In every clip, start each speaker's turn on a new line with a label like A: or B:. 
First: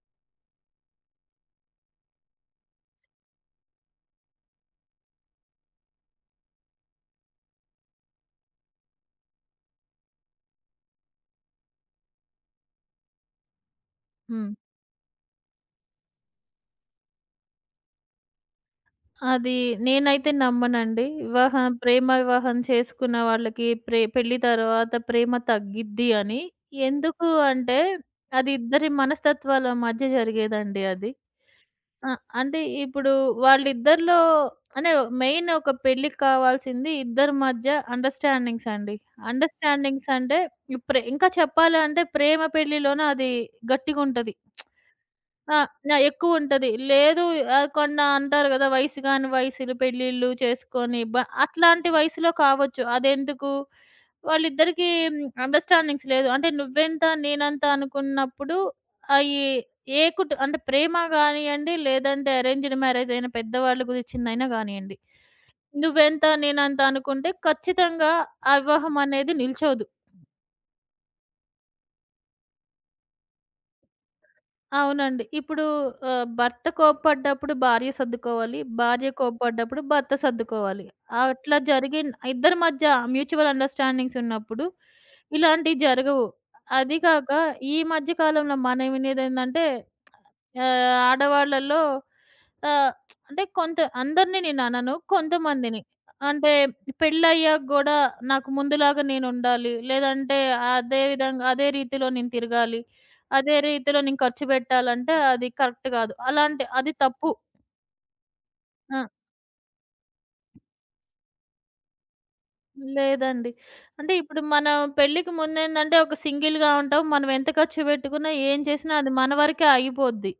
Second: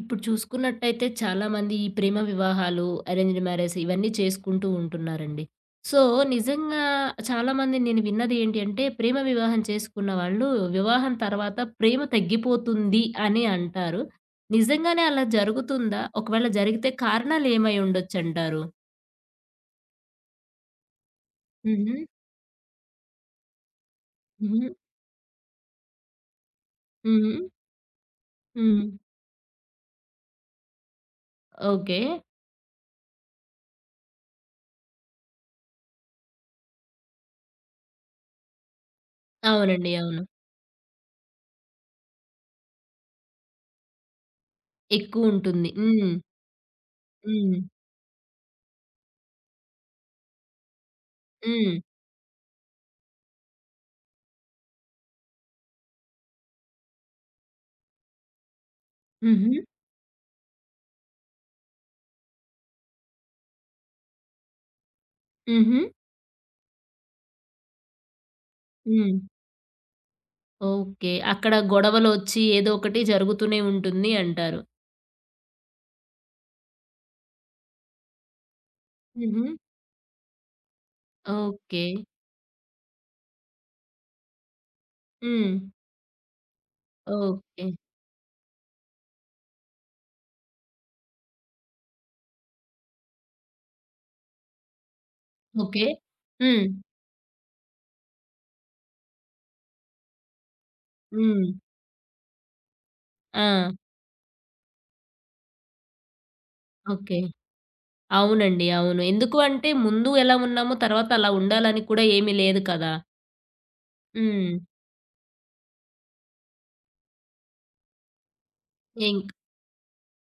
A: ఇప్పుడు చూసుకున్నట్టయితే చాలామంది ఈ ప్రేమ వివాహాలు, అరేంజ్డ్ మ్యారేజ్ ఇవన్నీ చేసుకుంటూ ఉంటున్నారండి. సో, నిజంగా చాలామంది నేను విన్నది ఏంటి అంటే, ప్రేమ వివాహం చేసుకున్న వాళ్ళు వివాహం తర్వాత ప్రేమ తగ్గిపోతుంది అని అంటారు.
B: హ్మ్.
A: నిజంగానే అలా జరుగుతుందా? ఒకవేళ జరిగితే కారణాలు ఏమై ఉండొచ్చంటారు?
B: అది నేనైతే నమ్మనండి.
A: హుహు.
B: ప్రేమ వివాహం చేసుకున్న వాళ్ళకి పెళ్లి
A: హుహు.
B: తర్వాత ప్రేమ తగ్గిద్ది అని. ఎందుకు
A: హుహు.
B: అంటే అది
A: హ్మ్.
B: ఇద్దరి మనస్తత్వాల మధ్య జరిగేదండి అది.
A: ఓకే.
B: ఆ! అంటే ఇప్పుడు వాళ్ళిద్దరిలో అంటే మెయిన్ ఒక పెళ్ళికి కావాల్సింది ఇద్దరి మధ్య అండర్‌స్టాండింగ్స్ అండి.
A: అవునండి.
B: అండర్‌స్టాండింగ్స్
A: అవును.
B: అంటే ఇప్పుడే ఇంకా చెప్పాలంటే ప్రేమ పెళ్ళిలోనే అది గట్టిగుంటది. ఆ!
A: ఎక్కువుంటుంది.
B: నా
A: హ్మ్.
B: ఎక్కువుంటది. లేదు,
A: హ్మ్.
B: కొన్న అంటారు గదా! వయసులు పెళ్ళిళ్ళు చేసుకొని
A: హ్మ్.
B: అట్లాంటి వయసులో కావచ్చు. అదెందుకు? వాళ్ళిద్దరికీ హ్మ్, అండర్‌స్టాండింగ్స్ లేదు. అంటే నువ్వెంత, నేనంత అనుకున్నప్పుడు అయి
A: హుహు.
B: ఏ కుటు అంటే ప్రేమ గానియ్యండి, లేదంటే అరేంజ్డ్ మ్యారేజ్ అయిన పెద్దవాళ్ళ గురించిందైనా గానియ్యండి.
A: హుహు.
B: నువ్వెంత, నేనంత అనుకుంటే ఖచ్చితంగా ఆ వివాహం
A: హ్మ్.
B: అనేది నిల్చోదు.
A: ఓకే. అక్కడ గొడవలొచ్చి ఏదో ఒకటి జరుగుతూనే ఉంటుంది అంటారు.
B: అవునండి. ఇప్పుడు భర్త కోప్పడ్డప్పుడు భార్య సర్దుకోవాలి. భార్య
A: హుహు.
B: కోప్పడ్డప్పుడు భర్త సర్దుకోవాలి. అట్లా
A: ఓకే.
B: జరిగిన్ ఇద్దరి మధ్య మ్యూచువల్ అండర్‌స్టాండింగ్స్ ఉన్నప్పుడు
A: హ్మ్.
B: ఇలాంటివి జరగవు. అది కాక
A: ఓకే.
B: ఈ మధ్య కాలంలో మనం వినేదేందంటే ఆడవాళ్ళలో ఆహ్, అంటే కొంత అందరిని నేననను. కొంతమందిని.
A: ఓకే.
B: అంటే
A: హ్మ్.
B: పెళ్ళయ్యాక గూడా నాకు ముందులాగా నేనుండాలి. లేదంటే అదే విధంగా
A: హ్మ్.
B: అదే రీతిలో నేను తిరగాలి.
A: ఆ!
B: అదే రీతిలో నేను ఖర్చు పెట్టాలంటే అది కరెక్ట్ గాదు. అలాంటి అది
A: ఓకే.
B: తప్పు.
A: అవునండి. అవును.
B: ఆ!
A: ఎందుకు అంటే ముందు ఎలా ఉన్నామో తర్వాత అలా ఉండాలని కూడా ఏమీ లేదు కదా!
B: లేదండి. అంటే ఇప్పుడు
A: హ్మ్.
B: మన పెళ్ళికి ముందేందంటే ఒక సింగిల్‌గా ఉంటాం. మనం ఎంత ఖర్చు పెట్టుకున్నా, ఏం చేసినా అది
A: ఇంక్
B: మన వరకే ఆగిపోద్ది.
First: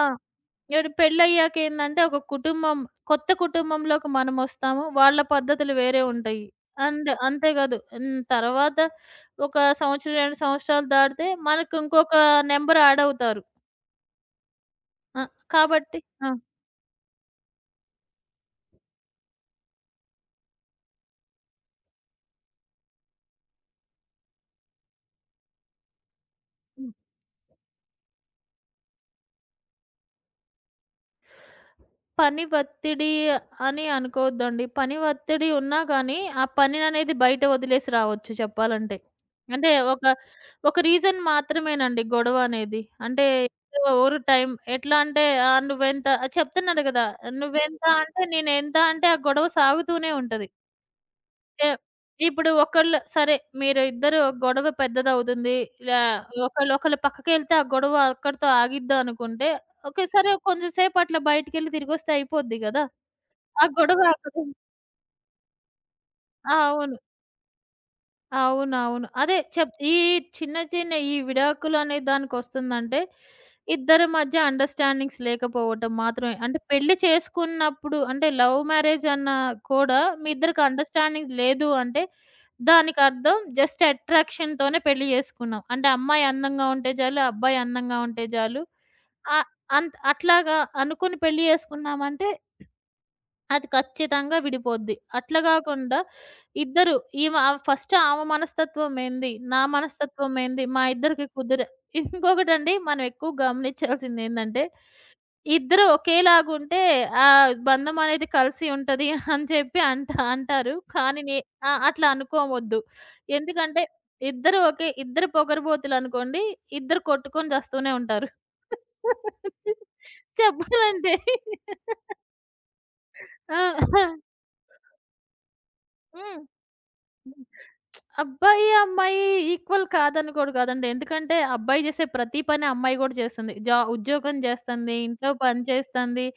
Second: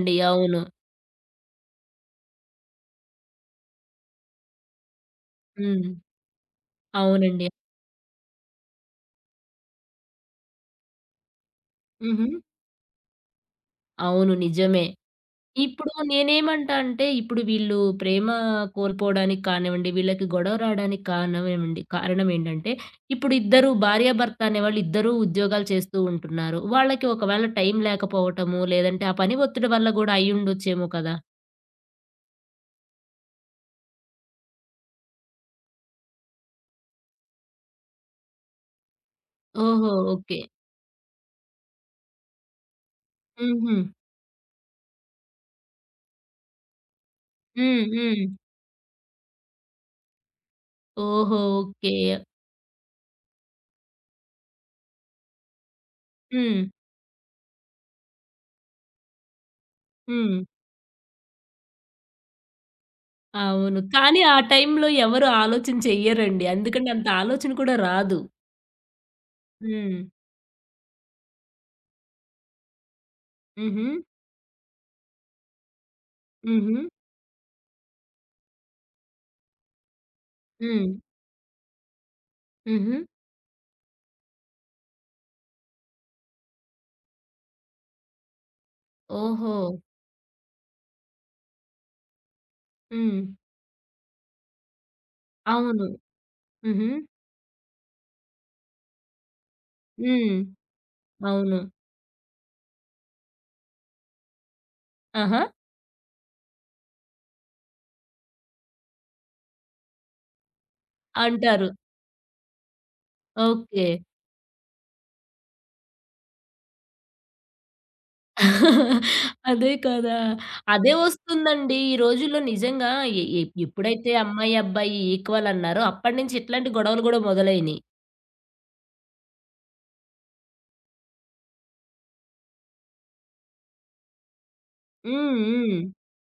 B: ఆ!
A: అవును.
B: ఇప్పుడు పెళ్ళయ్యాక ఏందంటే ఒక కుటుంబం కొత్త కుటుంబంలోకి మనమొస్తాము. వాళ్ళ పద్ధతులు
A: హ్మ్.
B: వేరే ఉంటాయి. అండ్
A: అవునండి.
B: అంతేకాదు హ్మ్. తర్వాత ఒక సంవత్సరం, 2 సంవత్సరాలు దాటితే మనకు ఇంకొక
A: హుహు.
B: నంబర్ యాడ్ అవుతారు.
A: అవును. నిజమే.
B: ఆ!
A: ఇప్పుడు
B: కాబట్టి ఆ!
A: నేనేమంటా అంటే, ఇప్పుడు వీళ్ళు ప్రేమ కోల్పోవడానికి కానివ్వండి, వీళ్ళకి గొడవ రావడానికి కారణమేమండి కారణమేంటంటే, ఇప్పుడు ఇద్దరు భార్యాభర్త అనేవాళ్ళు ఇద్దరూ ఉద్యోగాలు చేస్తూ ఉంటున్నారు. వాళ్ళకి ఒకవేళ టైం లేకపోవటము, లేదంటే ఆ పని ఒత్తిడి వల్ల గూడా అయ్యుండొచ్చేమో కదా!
B: పని ఒత్తిడి అని అనుకోవద్దండి. పని ఒత్తిడి ఉన్నా గానీ, ఆ పనిననేది బయట వదిలేసి రావచ్చు చెప్పాలంటే. అంటే
A: ఓహో!
B: ఒక,
A: ఓకే.
B: ఒక రీజన్ మాత్రమేనండి గొడవ అనేది. అంటే
A: హుహు.
B: ఏదో ఓవర్ టైం ఎట్లా అంటే నువ్వెంత చెప్తున్నారు గదా!
A: హ్మ్.
B: నువ్వెంత అంటే
A: హ్మ్.
B: నేనెంత అంటే ఆ గొడవ సాగుతూనే ఉంటది.
A: ఓహో!
B: ఏ
A: ఓకే.
B: ఇప్పుడు ఒకళ్ళు సరే, మీరు ఇద్దరు గొడవ పెద్దదవుతుంది. లా
A: హ్మ్.
B: ఒకళ్ళు పక్కకెళ్తే ఆ గొడవ అక్కడితో ఆగిద్దనుకుంటే, ఓకే. సరే
A: హ్మ్.
B: కొంచెం సేపు అట్లా బయటికెళ్ళి తిరిగొస్తే అయిపోద్ది గదా! ఆ
A: అవును.
B: గొడవ
A: కానీ
B: అక్కడ
A: ఆ టైంలో ఎవరు ఆలోచన చెయ్యరండి. అందుకని
B: అవును.
A: అంత ఆలోచన కూడా రాదు.
B: అవునవును. అదే చెప్ ఈ
A: హ్మ్.
B: చిన్న చిన్న ఈ విడాకులనే దానికొస్తుందంటే,
A: హుహు.
B: ఇద్దరి మధ్య అండర్‌స్టాండింగ్స్ లేకపోవటం మాత్రమే. అంటే
A: హుహు.
B: పెళ్లి చేసుకున్నప్పుడు అంటే లవ్ మ్యారేజ్ అన్నా కూడా మీ ఇద్దరికి
A: హ్మ్.
B: అండర్‌స్టాండింగ్ లేదు అంటే,
A: హుహు.
B: దానికర్థం జస్ట్ అట్రాక్షన్‌తోనే పెళ్లి చేసుకున్నాం. అంటే అమ్మాయి అందంగా ఉంటే చాలు, అబ్బాయి అందంగా ఉంటే చాలు. ఆహ్,
A: ఓహో!
B: అట్లాగా అనుకుని పెళ్లి చేసుకున్నామంటే
A: హ్మ్.
B: అది ఖచ్చితంగా విడిపోద్ది. అట్లా
A: అవును.
B: గాకుండా
A: హుహు.
B: ఇద్దరు ఈమె ఫస్ట్ ఆమె మనస్తత్వం ఏంది? నా మనస్తత్వం
A: హ్మ్.
B: ఏంది? మా ఇద్దరికి
A: అవును.
B: కుదిరే ఇంకొకటండి మనం ఎక్కువ గమనించాల్సిందేందంటే,
A: ఆహా!
B: ఇద్దరు ఒకేలాగుంటే ఆ బంధం అనేది కలిసి ఉంటది అని చెప్పి అంటారు. కానీ నే
A: అంటారు.
B: ఆ! అట్లా అనుకోవద్దు. ఎందుకంటే
A: ఓకే.
B: ఇద్దరు పొగరుబోతులనుకోండి, ఇద్దరు కొట్టుకొని చస్తూనే ఉంటారు.
A: అదే కదా! అదే
B: చెప్పాలంటే
A: వస్తుందండి. ఈ రోజుల్లో నిజంగా ఎ ఎ
B: ఆ!
A: ఎప్పుడైతే అమ్మాయి, అబ్బాయి ఈక్వల్ అన్నారో అప్పటినుంచి
B: హ్మ్.
A: ఇట్లాంటి గొడవలు గూడా
B: హ్మ్.
A: మొదలైనయి.
B: అబ్బాయి, అమ్మాయి ఈక్వల్ కాదని కూడా కాదండి. ఎందుకంటే అబ్బాయి చేసే ప్రతి పని అమ్మాయి కూడా చేస్తుంది. ఉద్యోగం చేస్తుంది, ఇంట్లో
A: హ్మ్.
B: పని
A: హ్మ్.
B: చేస్తుంది.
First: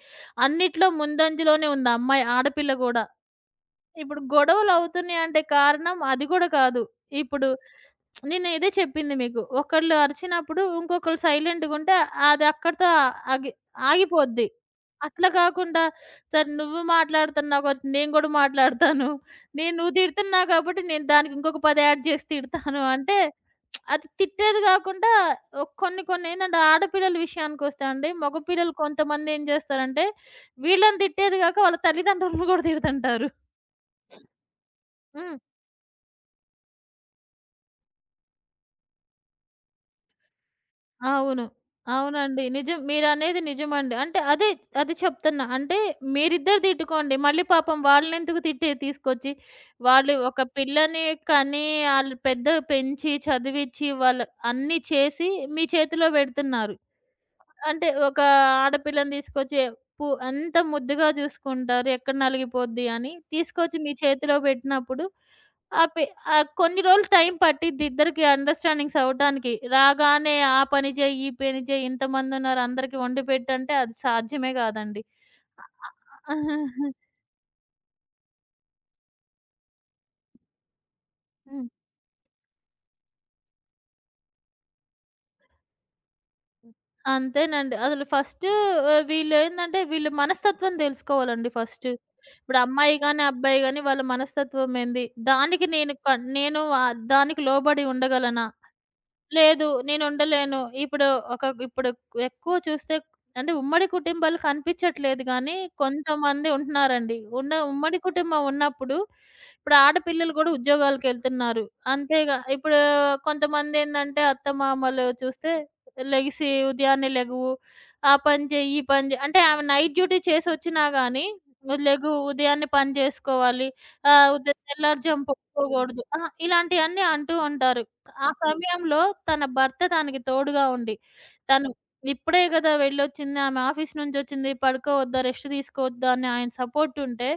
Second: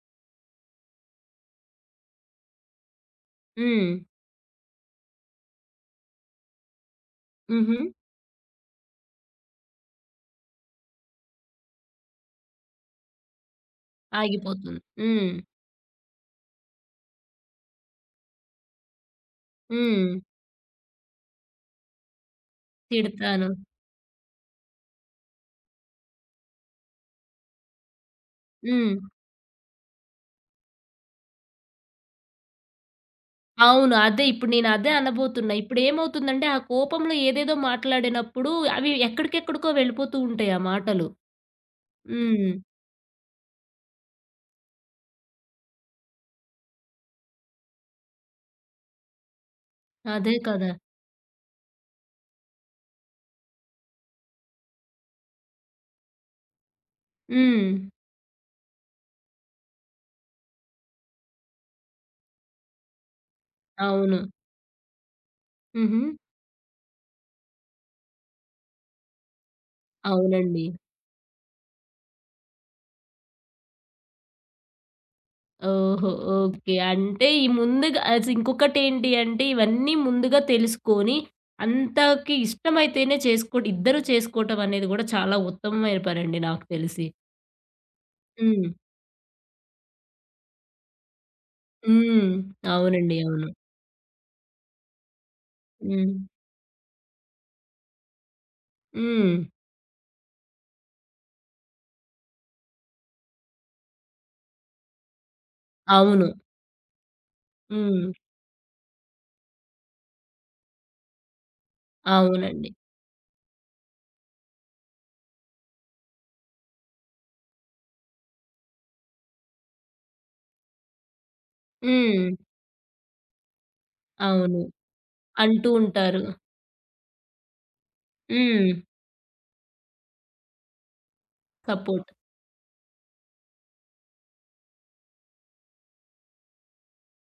B: అన్నిట్లో ముందంజలోనే ఉంది అమ్మాయి ఆడపిల్ల కూడా.
A: హ్మ్.
B: ఇప్పుడు గొడవలవుతున్నాయి అంటే కారణం అది గూడా కాదు. ఇప్పుడు
A: హుహు.
B: నేను ఇదే చెప్పింది మీకు. ఒకళ్ళు అరిచినప్పుడు ఇంకొకళ్ళు సైలెంట్‌గుంటే అది అక్కడితో ఆగి ఆగిపోద్ది.
A: ఆగిపోతుంది.
B: అట్లా
A: హ్మ్.
B: కాకుండా సరే నువ్వు మాట్లాడుతున్నావు కాబట్టి నేను గూడా మాట్లాడతాను. నువ్వు
A: హ్మ్.
B: తిడుతున్నావు కాబట్టి నేను దానికి ఇంకొక 10 యాడ్ చేసి తిడతాను అంటే
A: తిడతాను.
B: అది తిట్టేది గాకుండా కొన్ని కొన్ని ఏంటంటే ఆడపిల్లల విషయానికొస్తే అండి మగపిల్లలు
A: హ్మ్.
B: కొంతమంది ఏం చేస్తారంటే వీళ్ళని తిట్టేది గాక వాళ్ళ తల్లిదండ్రులను గూడా తిడుతుంటారు.
A: అవును. అదే ఇప్పుడు నేను అదే
B: హ్మ్.
A: అనబోతున్నా. ఇప్పుడేమవుతుందంటే ఆ కోపంలో ఏదేదో మాట్లాడినప్పుడు అవి ఎక్కడికెక్కడికో వెళ్ళిపోతూ ఉంటాయి ఆ మాటలు.
B: అవును. అవునండి.
A: హ్మ్.
B: నిజం. మీరనేది నిజమండి. అంటే అదే అది చెప్తున్నా. అంటే మీరిద్దరు తిట్టుకోండి. మళ్ళీ పాపం వాళ్ళనెందుకు తిట్టి తీసుకొచ్చి, వాళ్ళు
A: అదే
B: ఒక
A: కదా!
B: పిల్లని కని, ఆళ్ళు పెంచి, చదివిచ్చి, వాళ్ళు అన్నీ చేసి మీ చేతిలో పెడుతున్నారు.
A: హ్మ్.
B: అంటే ఒక ఆడపిల్లని తీసుకొచ్చి ఎంత ముద్దుగా చూసుకుంటారు. ఎక్కడ నలిగిపోద్ది అని. తీసుకొచ్చి మీ
A: అవును.
B: చేతిలో పెట్టినప్పుడు ఆ
A: హుహు.
B: పి కొన్ని రోజులు టైం పట్టిద్ది ఇద్దరికి అండర్‌స్టాండింగ్స్ అవ్వటానికి. రాగానే ఆ
A: అవునండి.
B: పని చేయి, ఈ పని చేయి, ఇంతమందున్నారు అందరికి వండి పెట్టంటే అది సాధ్యమే కాదండి.
A: ఓహో! ఓకే. అంటే ఈ ముందుగా అసలు ఇంకొకటేంటి అంటే ఇవన్నీ ముందుగా తెలుసుకొని
B: హ్మ్.
A: అంతకి ఇష్టమైతేనే చేసుకోవడం ఇద్దరు చేసుకోవటం అనేది గూడా చాలా ఉత్తమమైన పనండి నాకు తెలిసి.
B: అంతేనండి. అసలు ఫస్టు
A: హ్మ్.
B: వీళ్ళు మనస్తత్వం దెలుసుకోవాలండి ఫస్టు.
A: హ్మ్.
B: ఇప్పుడు అమ్మాయి
A: అవునండి.
B: గాని,
A: అవును.
B: అబ్బాయి గాని వాళ్ళ మనస్తత్వం ఏంది? దానికి నేను
A: హ్మ్.
B: కన్ నేను దానికి లోబడి ఉండగలనా?
A: హ్మ్.
B: లేదు. నేనుండలేను. ఇప్పుడు ఒక ఇప్పుడు ఎక్కువ చూస్తే అంటే ఉమ్మడి కుటుంబాలు కనిపిచ్చట్లేదు గానీ,
A: అవును.
B: కొంతమంది ఉంటున్నారండి. ఉమ్మడి
A: హ్మ్.
B: కుటుంబం ఉన్నప్పుడు, ఇప్పుడు ఆడపిల్లలు గూడా ఉద్యోగాలకెళ్తున్నారు. అంతేగా
A: అవునండి.
B: ఇప్పుడు కొంతమందేందంటే అత్తమామలు చూస్తే లెగిసి ఉదయాన్నే లెగువు, ఆ పని చెయ్యి, ఈ పని చెయ్యి అంటే ఆమె నైట్ డ్యూటీ చేసొచ్చినా గానీ,
A: హ్మ్.
B: ఉదయాన్నే పని జేసుకోవాలి.
A: అవును.
B: తెల్లారుజాము
A: అంటూ
B: పడుకోగూడదు. ఆ!
A: ఉంటారు.
B: ఇలాంటియన్నీ అంటూ ఉంటారు. ఆ
A: హ్మ్.
B: సమయంలో తన భర్త తనకి తోడుగా ఉండి, తను
A: సపోర్ట్.
B: ఇప్పుడే గదా వెళ్ళొచ్చింది. ఆమె ఆఫీస్ నుంచొచ్చింది. పడుకోవద్దా, రెస్ట్ తీసుకోవద్దా అని ఆయన సపోర్ట్ ఉంటే,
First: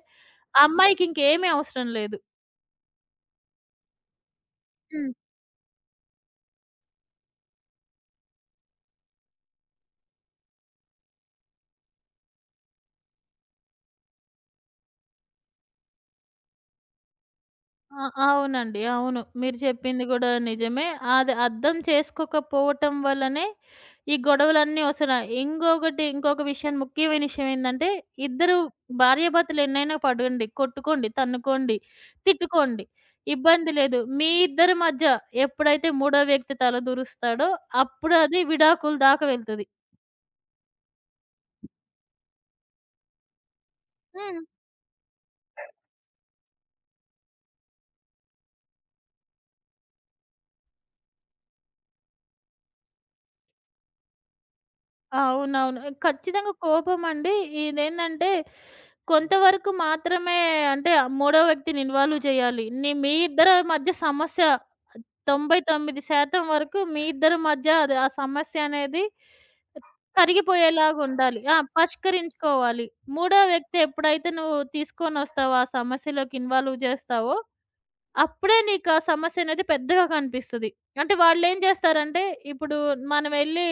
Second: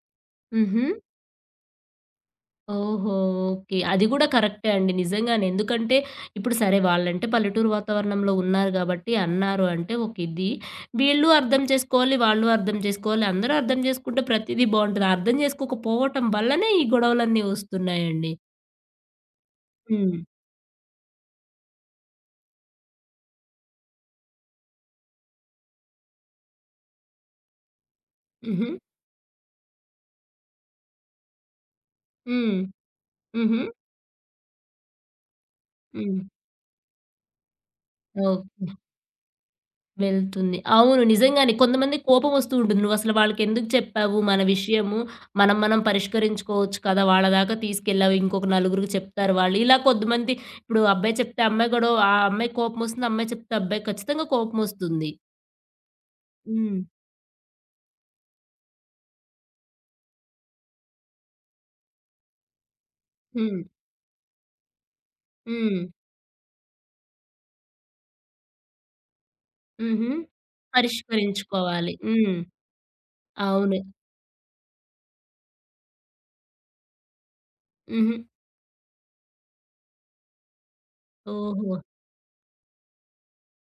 B: ఆ
A: హుహు.
B: అమ్మాయికి ఇంకేమీ అవసరం లేదు.
A: ఓహో! ఓకే. అది గూడా కరెక్టే అండి.
B: హ్మ్.
A: నిజంగానే. ఎందుకంటే ఇప్పుడు సరే వాళ్ళంటే పల్లెటూరు వాతావరణంలో ఉన్నారు గాబట్టి అన్నారు అంటే ఒక ఇది. వీళ్ళు అర్థం చేసుకోవాలి, వాళ్ళు అర్థం చేసుకోవాలి. అందరూ అర్థం చేసుకుంటే ప్రతీదీ బావుంటది. అర్థం చేసుకోకపోవటం వల్లనే ఈ గొడవలన్నీ
B: ఆ!
A: వస్తున్నాయండి.
B: అవునండి. అవును. మీరు చెప్పింది
A: హ్మ్.
B: గూడా నిజమే. అది అర్థం చేసుకోకపోవటం వల్లనే ఈ గొడవలన్నీ ఒస్తున్నాయి. ఇంకొక విషయం ముఖ్యమైన విషయం ఏందంటే, ఇద్దరు
A: హుహు.
B: భార్యాభర్తలు ఎన్నైనా పడండి, కొట్టుకోండి, తన్నుకోండి,
A: హ్మ్.
B: తిట్టుకోండి.
A: హుహు.
B: ఇబ్బంది లేదు. మీ ఇద్దరి మధ్య ఎప్పుడైతే
A: హ్మ్.
B: మూడో వ్యక్తి తలదూరుస్తాడో, అప్పుడు అది
A: ఓకే.
B: విడాకుల దాకా వెళ్తది.
A: వెళ్తుంది. అవును. నిజంగానే కొంతమందికి కోపమొస్తూ ఉంటుంది. నువ్వసలు వాళ్ళకెందుకు చెప్పావు మన
B: హ్మ్.
A: విషయము? మనం మనం పరిష్కరించుకోవచ్చు కదా! వాళ్ళ దాకా తీసుకెళ్ళావు. ఇంకొక నలుగురికి చెప్తారు వాళ్ళు. ఇలా కొద్దిమంది ఇప్పుడు అబ్బాయి చెప్తే అమ్మాయి గూడా ఆ అమ్మాయికి కోపమొస్తుంది. అమ్మాయి చెప్తే అబ్బాయికి ఖచ్చితంగా కోపమొస్తుంది.
B: అవునవును. ఖచ్చితంగా
A: హ్మ్.
B: కోపమండి. ఇదేందంటే కొంతవరకు మాత్రమే అంటే మూడో వ్యక్తిని ఇన్వాల్వ్ చేయాలి. మీ ఇద్దరి
A: హ్మ్.
B: మధ్య సమస్య
A: హ్మ్.
B: 99% వరకు మీ ఇద్దరి మధ్య అది ఆ సమస్య అనేది
A: హుహు.
B: కరిగిపోయేలాగా ఉండాలి. ఆ!
A: పరిష్కరించుకోవాలి. హ్మ్.
B: పరిష్కరించుకోవాలి. మూడో
A: అవును.
B: వ్యక్తి ఎప్పుడైతే నువ్వు తీసుకొనొస్తావో, ఆ సమస్యలోకి ఇన్వాల్వ్ చేస్తావో
A: హుహు.
B: అప్పుడే నీకా సమస్య అనేది పెద్దగా కనిపిస్తది. అంటే వాళ్ళేం
A: ఓహో!
B: జేస్తారంటే, ఇప్పుడు మనం వెళ్లి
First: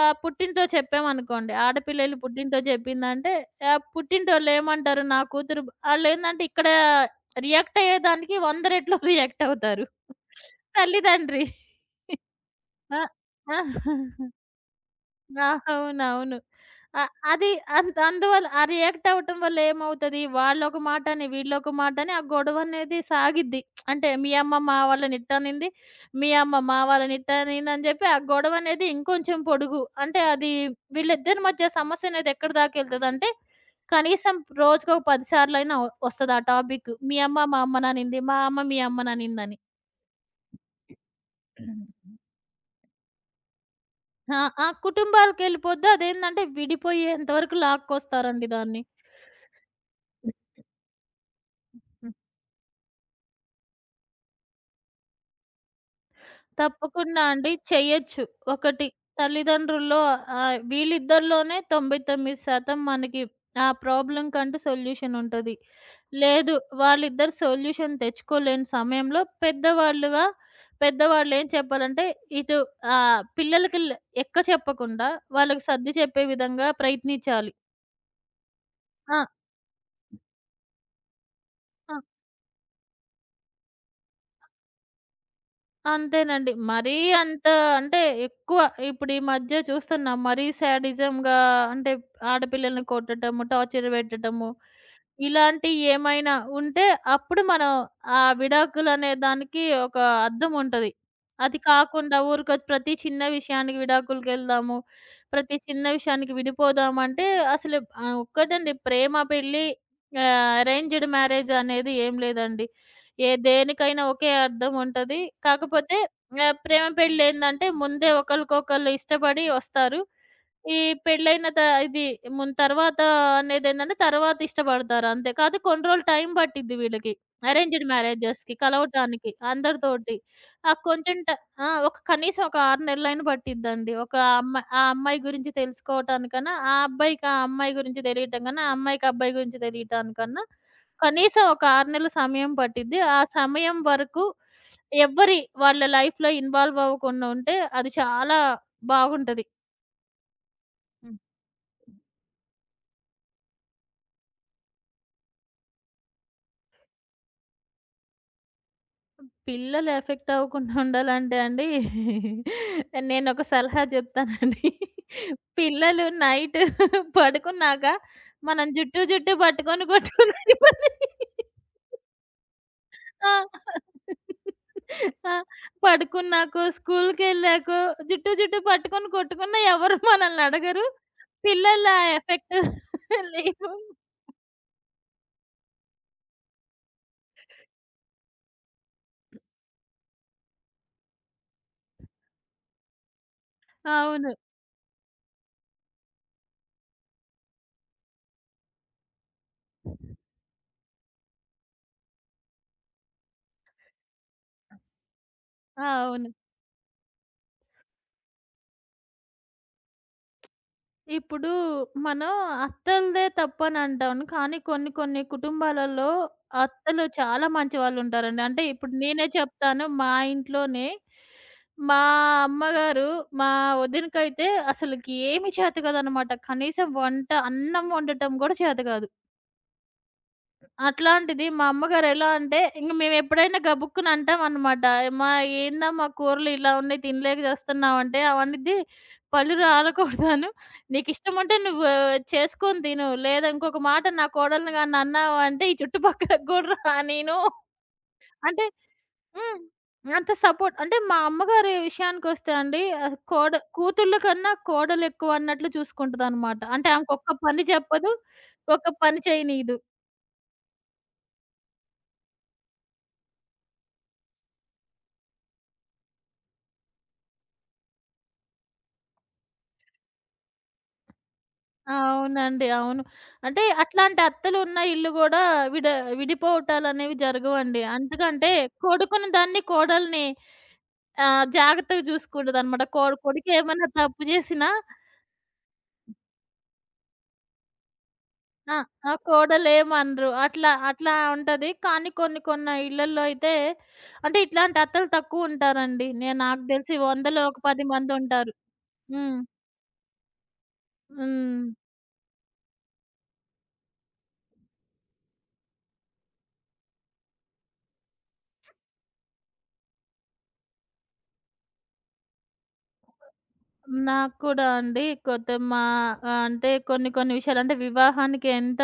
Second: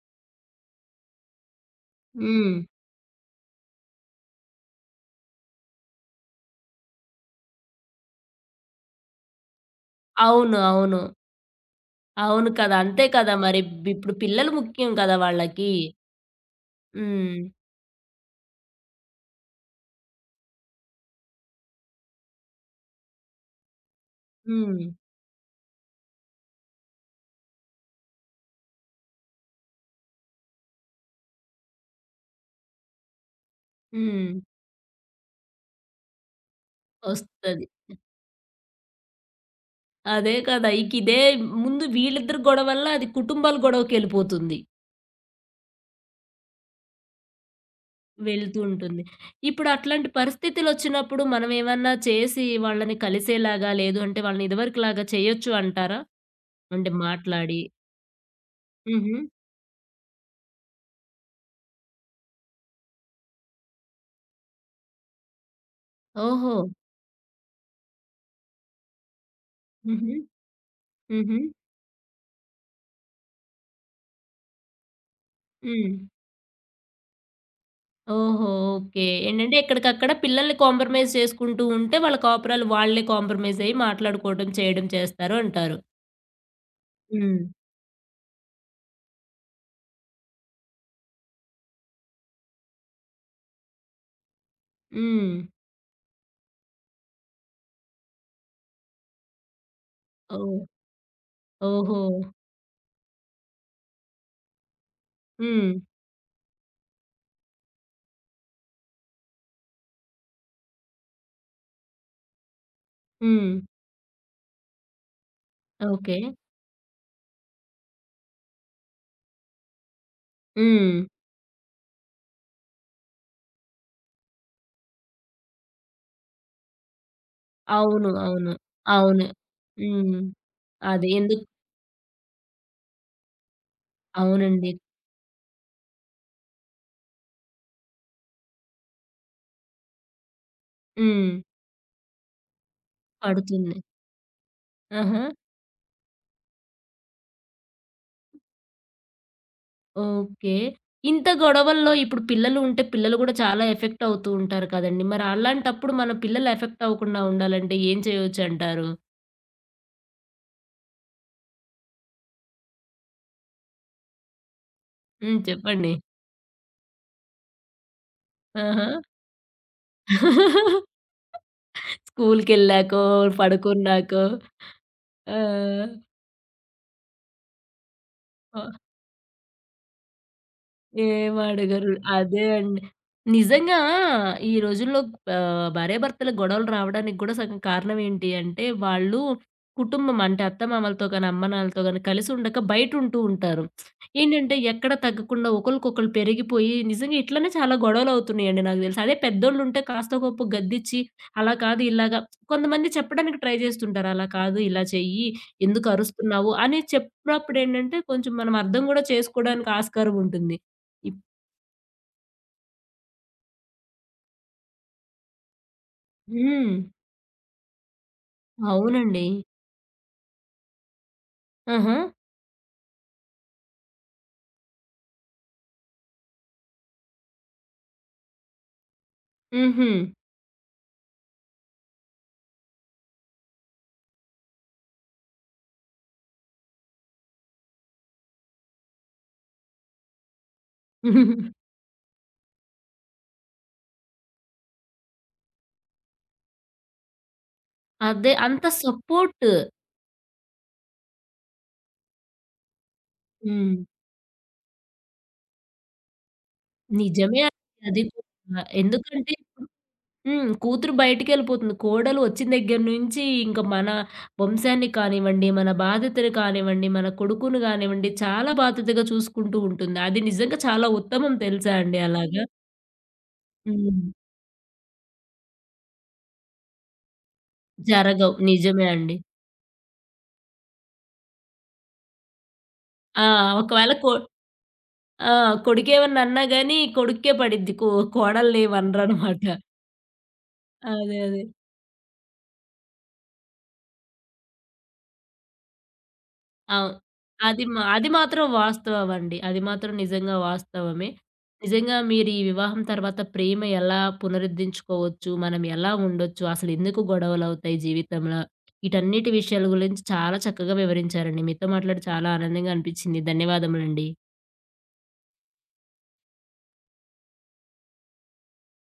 B: పుట్టింటో చెప్పామనుకోండి. ఆడపిల్లలు
A: హ్మ్.
B: పుట్టింటో చెప్పిందంటే, పుట్టింటోళ్ళేమంటారు నా కూతురు ఇక్కడ రియాక్ట్ అయ్యేదానికి 100 రెట్లు రియాక్ట్ అవుతారు.
A: అవును. అవును.
B: తల్లిదండ్రి.
A: అవును కదా!
B: ఆ!
A: అంతే కదా!
B: ఆ!
A: మరి. ఇప్పుడు పిల్లలు ముఖ్యం కదా!
B: ఆ!
A: వాళ్ళకి.
B: అవునవును. అ
A: హ్మ్.
B: అది అంత్ అందువల్ల ఆ రియాక్ట్ అవ్వటం వల్ల ఏమవుతది, వాళ్ళొక మాటని, వీళ్ళొక మాటని ఆ గొడవనేది సాగిద్ది. అంటే మీ అమ్మ మా
A: హ్మ్.
B: వాళ్ళని ఇట్టనింది, మీ అమ్మ మా వాళ్ళని ఇట్టనిందని చెప్పి ఆ గొడవనేది ఇంకొంచెం పొడుగు. అంటే అది వీళ్ళిద్దరి మధ్య సమస్యనేది ఎక్కడి దాకెళ్తదంటే,
A: హ్మ్.
B: కనీసం రోజుకొక 10 సార్లైనా వస్తది ఆ టాపిక్. మీ అమ్మ మా
A: ఒస్తది.
B: అమ్మననింది, మా అమ్మ మీ అమ్మననిందని.
A: అదే కదా! ఇక ఇదే ముందు వీళ్ళిద్దరి గొడవ వల్ల అది కుటుంబాల
B: ఆ!
A: గొడవకెళ్ళిపోతుంది.
B: ఆ కుటుంబాలకెళ్ళిపోద్ది. అదేందంటే విడిపోయేంత వరకు లాక్కొస్తారండి
A: వెళ్తూ
B: దాన్ని.
A: ఉంటుంది. ఇప్పుడు అట్లాంటి పరిస్థితులొచ్చినప్పుడు మనం ఏమన్నా చేసి వాళ్ళని కలిసేలాగా, లేదు అంటే వాళ్ళని ఇదివరకులాగా చేయొచ్చు అంటారా? అంటే
B: తప్పకుండా అండి
A: మాట్లాడి.
B: చెయ్యొచ్చు. ఒకటి
A: హుహు.
B: తల్లిదండ్రుల్లో వీళ్ళిద్దరిలోనే 99% మనకి ఆ ప్రాబ్లమ్‌కంటూ సొల్యూషన్ ఉంటది. లేదు,
A: ఓహో!
B: వాళ్ళిద్దరు సొల్యూషన్ తెచ్చుకోలేని సమయంలో
A: హుహు.
B: పెద్దవాళ్ళుగా
A: హుహు.
B: పెద్దవాళ్ళేం చెప్పాలంటే ఇటు పిల్లలకి ల్ ఎక్క చెప్పకుండా వాళ్ళకి సర్ది
A: హ్మ్.
B: చెప్పే విధంగా ప్రయత్నించాలి.
A: ఓహో! ఓకే.
B: ఆ!
A: ఏంటంటే ఎక్కడికక్కడ పిల్లల్ని కాంప్రమైజ్ చేసుకుంటూ
B: ఆ!
A: ఉంటే వాళ్ళ కాపురాలు వాళ్ళే కాంప్రమైజ్ అయ్యి మాట్లాడుకోవడం, చేయడం చేస్తారు అంటారు.
B: అంతేనండి. మరీ
A: హ్మ్.
B: అంత అంటే ఎక్కువ ఇప్పుడు ఈ మధ్య చూస్తున్నాం. మరీ శాడిజంగా అంటే ఆడపిల్లల్ని కొట్టటము, టార్చర్ పెట్టటము,
A: హ్మ్.
B: ఇలాంటియి ఏమైనా ఉంటే అప్పుడు మనం ఆ విడాకులనే దానికి ఒక అర్థం
A: ఓహ్!
B: ఉంటది. అది
A: ఓహో!
B: కాకుండా ఊరికే ప్రతి చిన్న విషయానికి విడాకులకెళ్దాము, ప్రతి
A: హ్మ్.
B: చిన్న విషయానికి విడిపోదామంటే అసలు ఒక్కటండి ప్రేమ పెళ్లి అరేంజ్డ్ మ్యారేజ్ అనేది ఏం లేదండి. ఏ
A: హ్మ్.
B: దేనికైనా ఒకే అర్థం ఉంటది. కాకపోతే
A: ఓకే.
B: ప్రేమ పెళ్లి ఏందంటే ముందే ఒకళ్ళకొకళ్ళు ఇష్టపడి వస్తారు. ఈ
A: హ్మ్.
B: పెళ్ళైన త ఇది మున్ తర్వాత అనేదేంటంటే తర్వాత ఇష్టపడతారు అంతే. కాతే కొన్ని రోజులు టైం పట్టిద్ది వీళ్ళకి. అరేంజ్డ్
A: అవును. అవును.
B: మ్యారేజెస్‌కి
A: అవును.
B: కలవటానికి అందరితోటి.
A: హ్మ్.
B: ఆ
A: అది
B: కొంచెం ట
A: ఎందుకు
B: ఆ! ఒక కనీసం ఒక 6 నెలలైనా పట్టిద్దండి. ఒక అమ్మా
A: అవునండి.
B: ఆ అమ్మాయి గురించి తెలుసుకోవటానికన్నా, ఆ అబ్బాయికి ఆ అమ్మాయి గురించి తెలియటం కన్నా, ఆ అమ్మాయికి అబ్బాయి గురించి తెలియటానికన్నా
A: హ్మ్.
B: కనీసం ఒక 6 నెలల సమయం పట్టిద్ది. ఆ
A: పడుతుంది.
B: సమయం వరకు
A: ఆహా!
B: ఎవ్వరి వాళ్ళ లైఫ్‌లో ఇన్వాల్వ్ అవ్వకుండా ఉంటే అది చాలా బాగుంటది.
A: ఓకే.
B: హ్మ్.
A: ఇంత గొడవల్లో ఇప్పుడు పిల్లలు ఉంటే పిల్లలు గూడా చాలా ఎఫెక్ట్ అవుతూ ఉంటారు కదండీ! మరి అలాంటప్పుడు మన పిల్లలు ఎఫెక్ట్ అవ్వకుండా ఉండాలంటే ఏం చేయొచ్చంటారు?
B: పిల్లలు ఎఫెక్ట్ అవ్వకుండా ఉండాలంటే అండి, నేనొక సలహా చెప్తానండి.
A: హ్మ్. చెప్పండి.
B: పిల్లలు నైట్ పడుకున్నాక మనం
A: ఆహా!
B: జుట్టు జుట్టు పట్టుకొని కొట్టుకునేది పని.
A: స్కూలుకెళ్ళాకో,
B: ఆ!
A: పడుకున్నాకో.
B: ఆ!
A: ఆ!
B: పడుకున్నాకో, స్కూలుకెళ్ళాకో జుట్టు జుట్టు
A: ఆ!
B: పట్టుకొని కొట్టుకున్నా ఎవరు మనల్ని అడగరు. పిల్లల
A: ఏమడగరు. అదే
B: ఎఫెక్ట్
A: అండి.
B: లేవు.
A: నిజంగా ఈ రోజుల్లో భార్యాభర్తల గొడవలు రావడానికి గూడా సగం కారణం ఏంటి అంటే, వాళ్ళు కుటుంబం అంటే అత్తమామలతో గాని, అమ్మనాన్నలతో గాని కలిసి ఉండక బయటుంటూ ఉంటారు.
B: అవును.
A: ఏంటంటే ఎక్కడ తగ్గకుండా ఒకళ్ళకొకళ్ళు పెరిగిపోయి నిజంగా ఇట్లనే చాలా గొడవలవుతున్నాయండి నాకు తెలిసి. అదే పెద్దోళ్ళుంటే కాస్తో గొప్పో గద్దిచ్చి అలా కాదు ఇలాగా కొంతమంది చెప్పడానికి ట్రై చేస్తుంటారు. అలా కాదు ఇలా చెయ్యి, ఎందుకు
B: అవును.
A: అరుస్తున్నావు అని చెప్పినప్పుడేంటంటే కొంచెం మనం అర్థం గూడా చేసుకోవడానికి ఆస్కారం ఉంటుంది. ఇప్
B: ఇప్పుడు మనం అత్తలదే తప్పనంటాను. కానీ కొన్ని కొన్ని కుటుంబాలలో
A: హ్మ్.
B: అత్తలు చాలా మంచివాళ్ళుంటారండి. అంటే ఇప్పుడు
A: అవునండి.
B: నేనే చెప్తాను మా ఇంట్లోనే
A: ఆహా!
B: మా అమ్మగారు, మా వదినకైతే అసలకి ఏమి చేత కాదనమాట. కనీసం వంట, అన్నం వండటం గూడా చేత కాదు.
A: హుహు.
B: అట్లాంటిది మా అమ్మగారు ఎలా అంటే, ఇంక మేమెప్పుడైనా గబుక్కున అంటామనమాట. "అమ్మా, ఏందమ్మా కూరలు ఇలా ఉన్నాయి తినలేక చస్తున్నావు" అంటే, "అవనిద్ది పళ్ళు రాలకూడదను, నీకిష్టముంటే నువ్వు చేసుకొని తిను. లేదా ఇంకొక మాట నా కోడల్ని గాని అన్నావు అంటే ఈ చుట్టుపక్కల గూడా రానీను"
A: అదే అంత
B: అంటే
A: సపోర్ట్.
B: హ్మ్. అంత సపోర్ట్. అంటే మా అమ్మగారి విషయానికొస్తే అండి
A: హ్మ్.
B: కూతుళ్ళ కన్నా కోడలెక్కువ అన్నట్లు చూసుకుంటదనమాట. అంటే ఆమెకొక్క
A: నిజమే
B: పని
A: అండి అది
B: చెప్పదు.
A: కూడా.
B: ఒక పని
A: ఎందుకంటే ఇప్పుడు
B: చేయనీయదు.
A: హ్మ్. కూతురు బయటికెళ్ళిపోతుంది. కోడలు వచ్చిన దగ్గర నుంచి ఇంక మన వంశాన్ని కానివ్వండి, మన బాధ్యతను కానివ్వండి, మన కొడుకుని కానివ్వండి, చాలా బాధ్యతగా చూసుకుంటూ ఉంటుంది. అది నిజంగా చాలా ఉత్తమం తెలుసా అండి అలాగా?
B: అవునండి. అవును. అంటే
A: హ్మ్.
B: అట్లాంటి అత్తలు ఉన్న ఇల్లు గూడా విడ విడిపోవటాలనేవి జరగవండి.
A: జరగవు.
B: ఎందుకంటే
A: నిజమే అండి.
B: కొడుకుని దాన్ని కోడల్ని జాగ్రత్తగా చూసుకుంటదనమాట.
A: ఆ!
B: కొడుకేమన్నా
A: ఒకవేళ కో
B: తప్పు జేసినా
A: ఆ! కొడుకేమన్నా అన్నా గాని కొడుక్కే పడిద్ది. కోడల్ని
B: ఆ! ఆ
A: అనరనమాట.
B: కోడలేమనరు. అట్లా అట్లా
A: అదే. అదే.
B: ఉంటది. కానీ కొన్ని కొన్ని ఇళ్లల్లో అయితే అంటే ఇట్లాంటి అత్తలు తక్కువుంటారండి. నాకు
A: అవును.
B: తెలిసి వందలో ఒక
A: అది మా
B: 10
A: అది మాత్రం
B: మందుంటారు.
A: వాస్తవమండి.
B: హ్మ్.
A: అది మాత్రం నిజంగా వాస్తవమే.
B: హ్మ్.
A: నిజంగా మీరు ఈ వివాహం తర్వాత ప్రేమ ఎలా పునరుద్ధరించుకోవచ్చు? మనం ఎలా ఉండొచ్చు? అసలెందుకు గొడవలవుతాయి జీవితంలో? వీటన్నిటి విషయాల గురించి చాలా చక్కగా వివరించారండి. మీతో మాట్లాడి చాలా ఆనందంగా అనిపించింది. ధన్యవాదములండి.
B: నాకు కూడా అండి. కొత్త మా అంటే కొన్ని కొన్ని విషయాలు అంటే వివాహానికి ఎంత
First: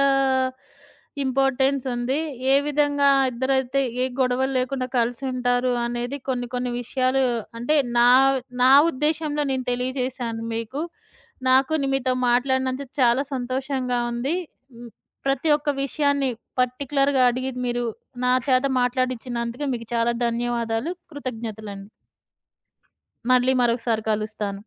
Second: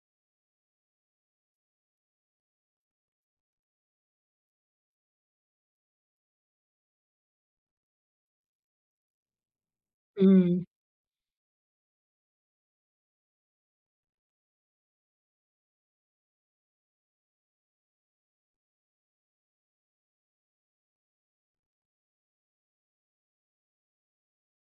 B: ఇంపార్టెన్స్ ఉంది. ఏ విధంగా ఇద్దరైతే ఏ గొడవలు లేకుండా కలిసి ఉంటారు అనేది కొన్ని కొన్ని విషయాలు అంటే నా నా ఉద్దేశంలో నేను తెలియజేశాను
A: హ్మ్.
B: మీకు. నాకు ని మీతో మాట్లాడినందుకు చాలా సంతోషంగా ఉంది. హ్మ్. ప్రతి ఒక్క విషయాన్ని పర్టిక్యులర్‌గా అడిగి మీరు నా చేత మాట్లాడిచ్చినందుకు మీకు చాలా ధన్యవాదాలు. కృతజ్ఞతలండి. మళ్ళీ మరొకసారి కలుస్తాను.